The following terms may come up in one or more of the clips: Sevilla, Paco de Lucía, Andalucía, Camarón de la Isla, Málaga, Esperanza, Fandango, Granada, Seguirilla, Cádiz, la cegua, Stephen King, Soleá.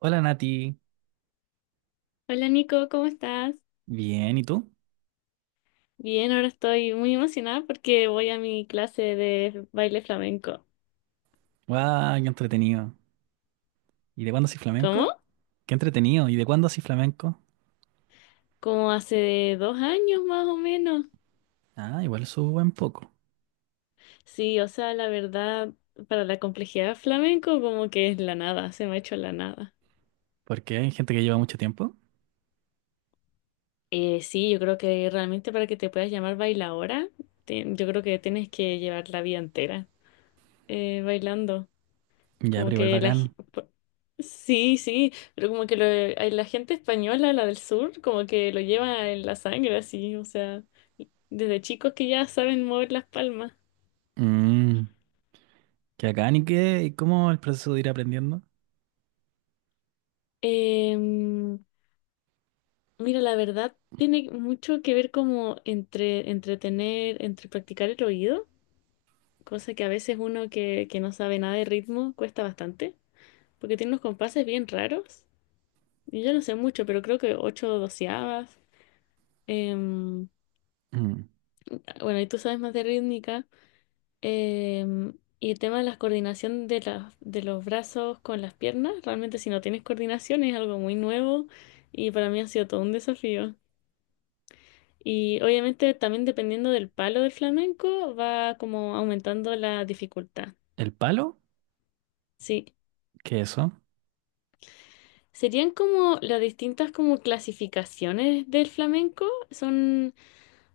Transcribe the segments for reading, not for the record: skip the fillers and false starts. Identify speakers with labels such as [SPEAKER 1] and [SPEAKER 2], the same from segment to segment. [SPEAKER 1] Hola Nati,
[SPEAKER 2] Hola Nico, ¿cómo estás?
[SPEAKER 1] bien, ¿y tú?
[SPEAKER 2] Bien, ahora estoy muy emocionada porque voy a mi clase de baile flamenco.
[SPEAKER 1] ¡Guau! ¡Qué entretenido! ¿Y de cuándo haces flamenco?
[SPEAKER 2] ¿Cómo?
[SPEAKER 1] ¡Qué entretenido! ¿Y de cuándo haces flamenco?
[SPEAKER 2] Como hace 2 años más o menos.
[SPEAKER 1] Ah, igual subo un buen poco,
[SPEAKER 2] Sí, o sea, la verdad, para la complejidad del flamenco como que es la nada, se me ha hecho la nada.
[SPEAKER 1] porque hay gente que lleva mucho tiempo.
[SPEAKER 2] Sí, yo creo que realmente para que te puedas llamar bailadora, yo creo que tienes que llevar la vida entera bailando.
[SPEAKER 1] Ya, pero
[SPEAKER 2] Como
[SPEAKER 1] igual
[SPEAKER 2] que
[SPEAKER 1] bacán.
[SPEAKER 2] Sí, sí, pero como que la gente española, la del sur, como que lo lleva en la sangre, así, o sea, desde chicos que ya saben mover las palmas.
[SPEAKER 1] Mmm, ¿qué bacán y qué? ¿Y cómo el proceso de ir aprendiendo?
[SPEAKER 2] Em, mira, la verdad tiene mucho que ver como entre entretener, entre practicar el oído, cosa que a veces uno que no sabe nada de ritmo cuesta bastante, porque tiene unos compases bien raros. Y yo no sé mucho, pero creo que 8/12. em,
[SPEAKER 1] Mm,
[SPEAKER 2] bueno, y tú sabes más de rítmica. Em, y el tema de la coordinación de los brazos con las piernas, realmente si no tienes coordinación es algo muy nuevo y para mí ha sido todo un desafío. Y obviamente también dependiendo del palo del flamenco va como aumentando la dificultad.
[SPEAKER 1] ¿el palo?
[SPEAKER 2] Sí.
[SPEAKER 1] ¿Qué es eso?
[SPEAKER 2] Serían como las distintas como clasificaciones del flamenco. Son,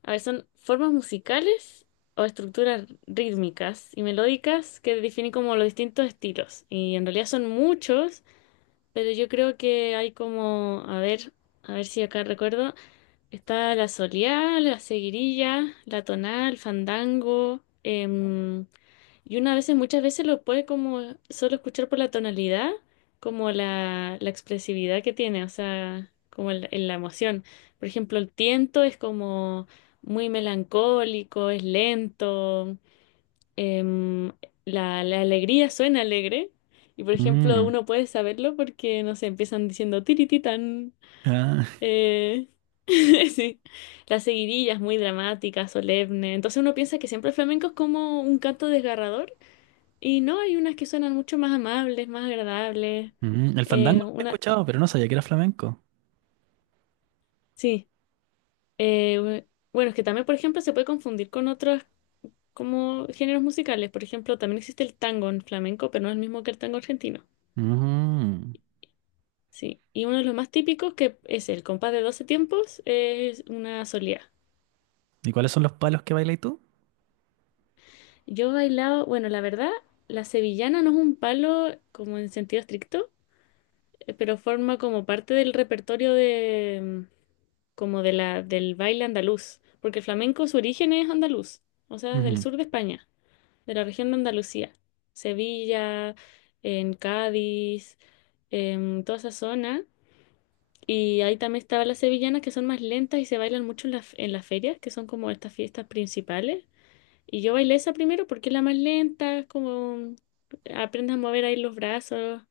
[SPEAKER 2] a ver, son formas musicales o estructuras rítmicas y melódicas que definen como los distintos estilos. Y en realidad son muchos. Pero yo creo que hay como, a ver si acá recuerdo, está la Soleá, la Seguirilla, la Tonal, Fandango, y muchas veces lo puede como solo escuchar por la tonalidad, como la expresividad que tiene, o sea, como en la emoción. Por ejemplo, el tiento es como muy melancólico, es lento, em, la alegría suena alegre. Y por ejemplo,
[SPEAKER 1] Mm,
[SPEAKER 2] uno puede saberlo porque, no sé, empiezan diciendo tirititán.
[SPEAKER 1] ah,
[SPEAKER 2] Eh, sí. Las seguidillas muy dramáticas, solemne. Entonces uno piensa que siempre el flamenco es como un canto desgarrador. Y no, hay unas que suenan mucho más amables, más agradables.
[SPEAKER 1] mm, el
[SPEAKER 2] Eh,
[SPEAKER 1] fandango lo he
[SPEAKER 2] una,
[SPEAKER 1] escuchado, pero no sabía que era flamenco.
[SPEAKER 2] sí. Eh, bueno, es que también, por ejemplo, se puede confundir con otros como géneros musicales. Por ejemplo, también existe el tango en flamenco, pero no es el mismo que el tango argentino.
[SPEAKER 1] Mm,
[SPEAKER 2] Sí, y uno de los más típicos que es el compás de 12 tiempos es una solía.
[SPEAKER 1] ¿y cuáles son los palos que bailas tú?
[SPEAKER 2] Yo he bailado, bueno, la verdad, la sevillana no es un palo como en sentido estricto, pero forma como parte del repertorio de mm, como de la del baile andaluz, porque el flamenco su origen es andaluz, o sea, del
[SPEAKER 1] Ujú.
[SPEAKER 2] sur de España, de la región de Andalucía, Sevilla, en Cádiz, en toda esa zona. Y ahí también estaban las sevillanas que son más lentas y se bailan mucho en las ferias, que son como estas fiestas principales. Y yo bailé esa primero porque es la más lenta, es como aprendes a mover ahí los brazos.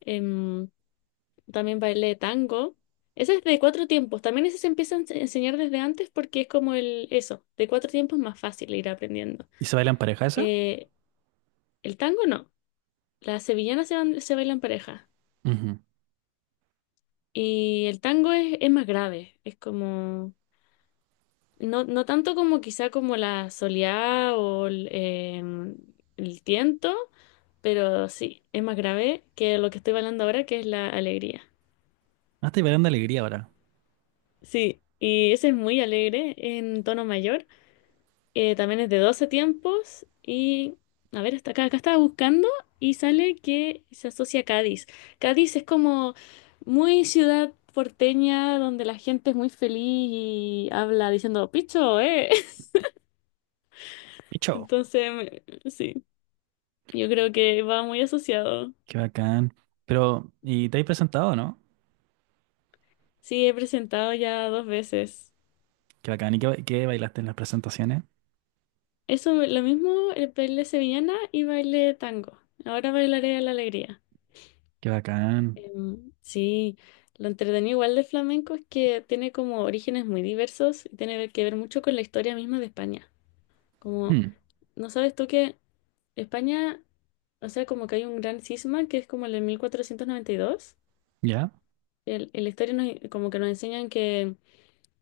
[SPEAKER 2] Em, también bailé tango. Esa es de 4 tiempos. También ese se empieza a enseñar desde antes porque es como el eso, de 4 tiempos es más fácil ir aprendiendo.
[SPEAKER 1] ¿Y se bailan pareja esa?
[SPEAKER 2] Eh, el tango no. Las sevillanas se bailan pareja.
[SPEAKER 1] Ujú.
[SPEAKER 2] Y el tango es más grave. Es como no, no tanto como quizá como la soleá o el tiento, pero sí, es más grave que lo que estoy hablando ahora, que es la alegría.
[SPEAKER 1] Ah, estoy bailando alegría ahora.
[SPEAKER 2] Sí, y ese es muy alegre en tono mayor. También es de 12 tiempos y, a ver, acá estaba buscando y sale que se asocia a Cádiz. Cádiz es como muy ciudad porteña donde la gente es muy feliz y habla diciendo, picho,
[SPEAKER 1] ¡Picho!
[SPEAKER 2] Entonces, me- sí. Yo creo que va muy asociado.
[SPEAKER 1] Qué bacán. Pero, ¿y te has presentado no?
[SPEAKER 2] Sí, he presentado ya 2 veces.
[SPEAKER 1] Qué bacán. ¿Y qué, qué bailaste en las presentaciones?
[SPEAKER 2] Eso, lo mismo, el baile sevillana y baile tango. Ahora bailaré a la alegría.
[SPEAKER 1] Qué bacán.
[SPEAKER 2] Sí, lo entretenido igual de flamenco es que tiene como orígenes muy diversos y tiene que ver mucho con la historia misma de España. Como,
[SPEAKER 1] Hmm,
[SPEAKER 2] ¿no sabes tú que España, o sea, como que hay un gran cisma que es como el de 1492.
[SPEAKER 1] ¿ya?
[SPEAKER 2] En la historia como que nos enseñan que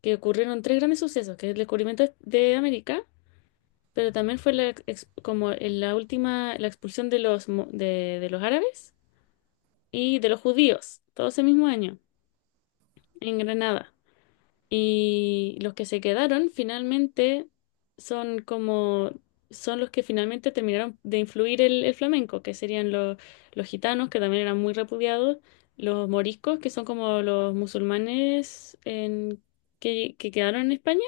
[SPEAKER 2] que ocurrieron tres grandes sucesos, que es el descubrimiento de América, pero también fue como en la última, la expulsión de de los árabes y de los judíos, todo ese mismo año, en Granada. Y los que se quedaron finalmente son como, son los que finalmente terminaron de influir el flamenco, que serían los gitanos, que también eran muy repudiados, los moriscos, que son como los musulmanes que quedaron en España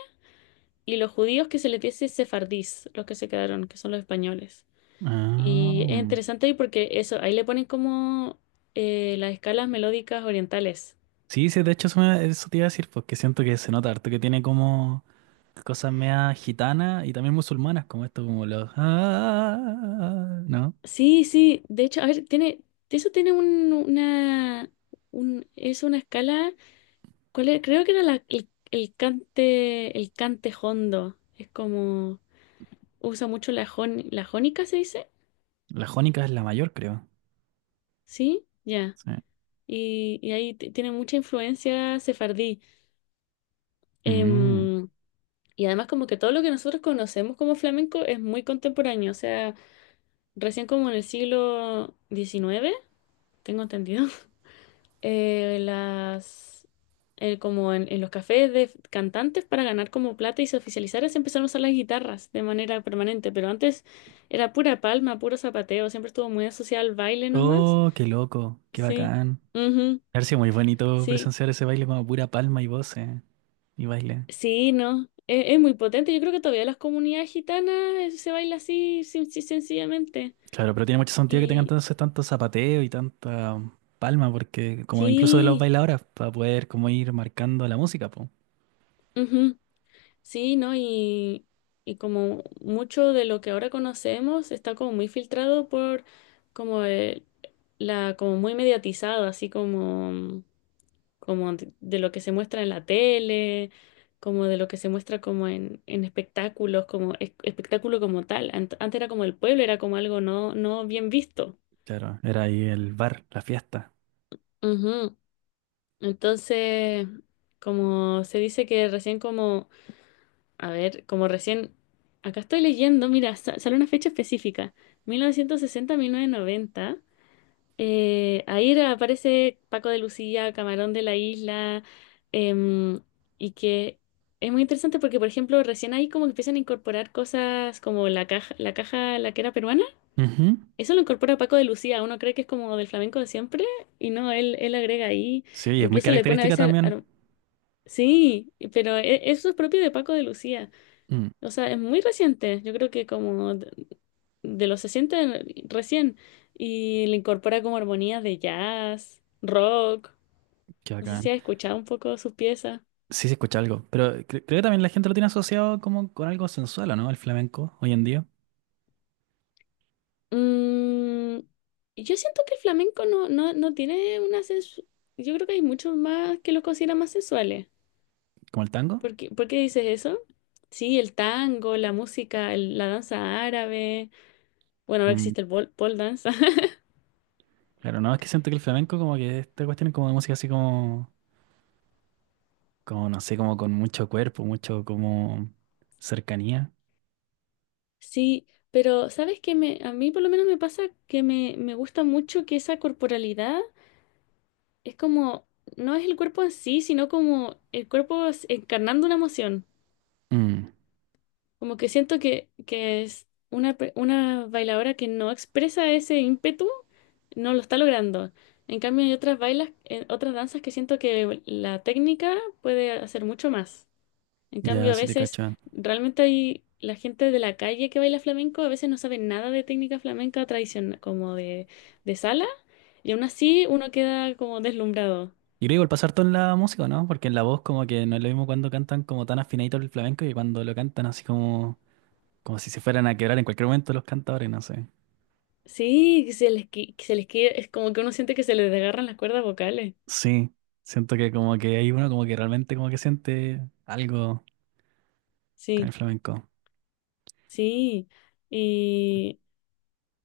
[SPEAKER 2] y los judíos que se les dice sefardís, los que se quedaron, que son los españoles. Y es
[SPEAKER 1] Ah.
[SPEAKER 2] interesante ahí porque eso, ahí le ponen como las escalas melódicas orientales.
[SPEAKER 1] Sí, sí, de hecho eso, eso te iba a decir, porque siento que se nota harto que tiene como cosas meas gitanas y también musulmanas, como esto, como los ah, ¿no?
[SPEAKER 2] Sí, sí, de hecho, a ver, tiene, eso tiene es una escala, ¿cuál era? Creo que era el cante jondo, es como, usa mucho la jónica, ¿se dice?
[SPEAKER 1] La jónica es la mayor, creo.
[SPEAKER 2] Sí, ya.
[SPEAKER 1] Sí.
[SPEAKER 2] Y ahí tiene mucha influencia sefardí.
[SPEAKER 1] Mm.
[SPEAKER 2] Em, Y además como que todo lo que nosotros conocemos como flamenco es muy contemporáneo, o sea, recién como en el siglo XIX, tengo entendido, eh, las, como en los cafés de cantantes para ganar como plata y se oficializara se empezaron a usar las guitarras de manera permanente, pero antes era pura palma, puro zapateo, siempre estuvo muy asociado al baile nomás.
[SPEAKER 1] Oh, qué loco, qué
[SPEAKER 2] Sí,
[SPEAKER 1] bacán.
[SPEAKER 2] ujú,
[SPEAKER 1] Ha sido muy bonito
[SPEAKER 2] sí,
[SPEAKER 1] presenciar ese baile como pura palma y voces y baile.
[SPEAKER 2] sí, no. Es muy potente. Yo creo que todavía las comunidades gitanas se baila así, sencillamente.
[SPEAKER 1] Claro, pero tiene mucho sentido que tengan
[SPEAKER 2] Y,
[SPEAKER 1] entonces tanto zapateo y tanta palma, porque como incluso de los
[SPEAKER 2] Sí,
[SPEAKER 1] bailadores, para poder como ir marcando la música, pues.
[SPEAKER 2] ujú, sí, ¿no? Y como mucho de lo que ahora conocemos está como muy filtrado por como el- como muy mediatizado, así como, como de lo que se muestra en la tele, como de lo que se muestra como en espectáculos, como espectáculo como tal. Antes era como el pueblo, era como algo no, no bien visto.
[SPEAKER 1] Claro, era ahí el bar, la fiesta.
[SPEAKER 2] Ujú. Entonces, como se dice que recién como a ver, como recién, acá estoy leyendo, mira, sale una fecha específica, 1960-1990. Ahí aparece Paco de Lucía, Camarón de la Isla, em, y que es muy interesante porque, por ejemplo, recién ahí como que empiezan a incorporar cosas como la caja, la que era peruana.
[SPEAKER 1] Ujú.
[SPEAKER 2] Eso lo incorpora Paco de Lucía, uno cree que es como del flamenco de siempre, y no, él agrega ahí,
[SPEAKER 1] Sí, y es muy
[SPEAKER 2] incluso le pone a
[SPEAKER 1] característica
[SPEAKER 2] veces...
[SPEAKER 1] también.
[SPEAKER 2] sí, pero eso es propio de Paco de Lucía.
[SPEAKER 1] Mm,
[SPEAKER 2] O sea, es muy reciente. Yo creo que como de los 60 recién. Y le incorpora como armonías de jazz, rock.
[SPEAKER 1] qué
[SPEAKER 2] No sé si
[SPEAKER 1] bacán.
[SPEAKER 2] has escuchado un poco sus piezas.
[SPEAKER 1] Sí, se escucha algo, pero creo que también la gente lo tiene asociado como con algo sensual, ¿o ¿no? El flamenco hoy en día,
[SPEAKER 2] Mm, yo siento que el flamenco no tiene una yo creo que hay muchos más que los consideran más sensuales.
[SPEAKER 1] como el tango.
[SPEAKER 2] ¿Por qué dices eso? Sí, el tango, la música, la danza árabe. Bueno, ahora
[SPEAKER 1] Mm.
[SPEAKER 2] existe el pole, pole dance.
[SPEAKER 1] Claro, no, es que siento que el flamenco como que esta cuestión es como de música así como, como no sé, como con mucho cuerpo, mucho como cercanía.
[SPEAKER 2] Sí, pero ¿sabes qué a mí por lo menos me pasa que me gusta mucho que esa corporalidad es como, no es el cuerpo en sí, sino como el cuerpo encarnando una emoción.
[SPEAKER 1] Mm.
[SPEAKER 2] Como que siento que es una, una bailadora que no expresa ese ímpetu, no lo está logrando. En cambio, hay otras bailas, otras danzas que siento que la técnica puede hacer mucho más. En
[SPEAKER 1] Ya,
[SPEAKER 2] cambio, a
[SPEAKER 1] sí te
[SPEAKER 2] veces
[SPEAKER 1] cacho.
[SPEAKER 2] realmente hay la gente de la calle que baila flamenco, a veces no sabe nada de técnica flamenca tradicional, como de sala, y aún así uno queda como deslumbrado.
[SPEAKER 1] Y creo que igual pasar todo en la música, ¿no? Porque en la voz como que no es lo mismo cuando cantan como tan afinadito el flamenco y cuando lo cantan así como, como si se fueran a quebrar en cualquier momento los cantadores, no sé.
[SPEAKER 2] Sí, que que se les es como que uno siente que se les desgarran las cuerdas vocales.
[SPEAKER 1] Sí, siento que como que hay uno como que realmente como que siente algo con
[SPEAKER 2] Sí,
[SPEAKER 1] el flamenco.
[SPEAKER 2] sí. y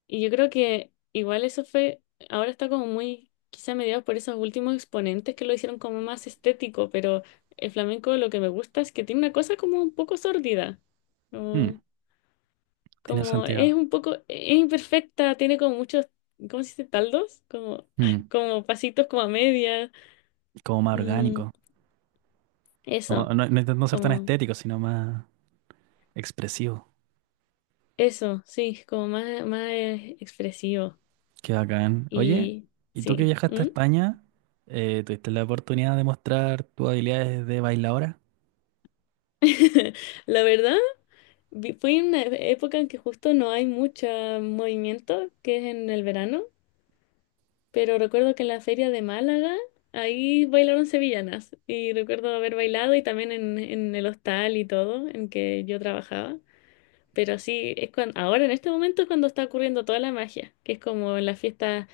[SPEAKER 2] Y yo creo que igual eso fue, ahora está como muy, quizá mediado por esos últimos exponentes que lo hicieron como más estético, pero el flamenco lo que me gusta es que tiene una cosa como un poco sórdida,
[SPEAKER 1] Mm,
[SPEAKER 2] como,
[SPEAKER 1] tiene
[SPEAKER 2] como es
[SPEAKER 1] sentido.
[SPEAKER 2] un poco, es imperfecta, tiene como muchos, ¿cómo se dice? Taldos, como,
[SPEAKER 1] Mm,
[SPEAKER 2] como pasitos como a media,
[SPEAKER 1] como más
[SPEAKER 2] mm,
[SPEAKER 1] orgánico. Como
[SPEAKER 2] eso,
[SPEAKER 1] no, no intentando ser tan
[SPEAKER 2] como,
[SPEAKER 1] estético, sino más expresivo.
[SPEAKER 2] eso, sí, como más, más expresivo.
[SPEAKER 1] Qué bacán. Oye,
[SPEAKER 2] Y
[SPEAKER 1] ¿y tú que
[SPEAKER 2] sí,
[SPEAKER 1] viajaste a
[SPEAKER 2] ¿mm?
[SPEAKER 1] España, tuviste la oportunidad de mostrar tus habilidades de bailadora?
[SPEAKER 2] La verdad. Fui en una época en que justo no hay mucho movimiento, que es en el verano, pero recuerdo que en la feria de Málaga ahí bailaron sevillanas y recuerdo haber bailado y también en el hostal y todo en que yo trabajaba. Pero sí, es cuando, ahora en este momento es cuando está ocurriendo toda la magia, que es como en las fiestas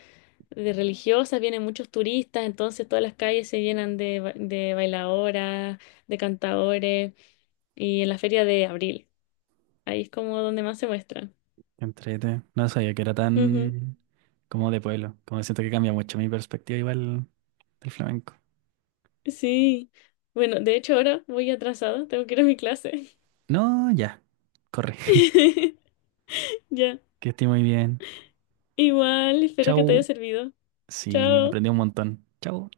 [SPEAKER 2] de religiosas, vienen muchos turistas, entonces todas las calles se llenan de bailadoras, de cantadores y en la feria de abril, ahí es como donde más se muestra.
[SPEAKER 1] Entrete. No sabía que era
[SPEAKER 2] Ujú,
[SPEAKER 1] tan como de pueblo. Como siento que cambia mucho mi perspectiva igual del flamenco.
[SPEAKER 2] sí. Bueno, de hecho ahora voy atrasada, tengo que ir a mi clase.
[SPEAKER 1] No, ya, corre.
[SPEAKER 2] Ya.
[SPEAKER 1] Que esté muy bien.
[SPEAKER 2] Igual, espero que te haya
[SPEAKER 1] Chau.
[SPEAKER 2] servido.
[SPEAKER 1] Sí,
[SPEAKER 2] Chao.
[SPEAKER 1] aprendí un montón. Chau.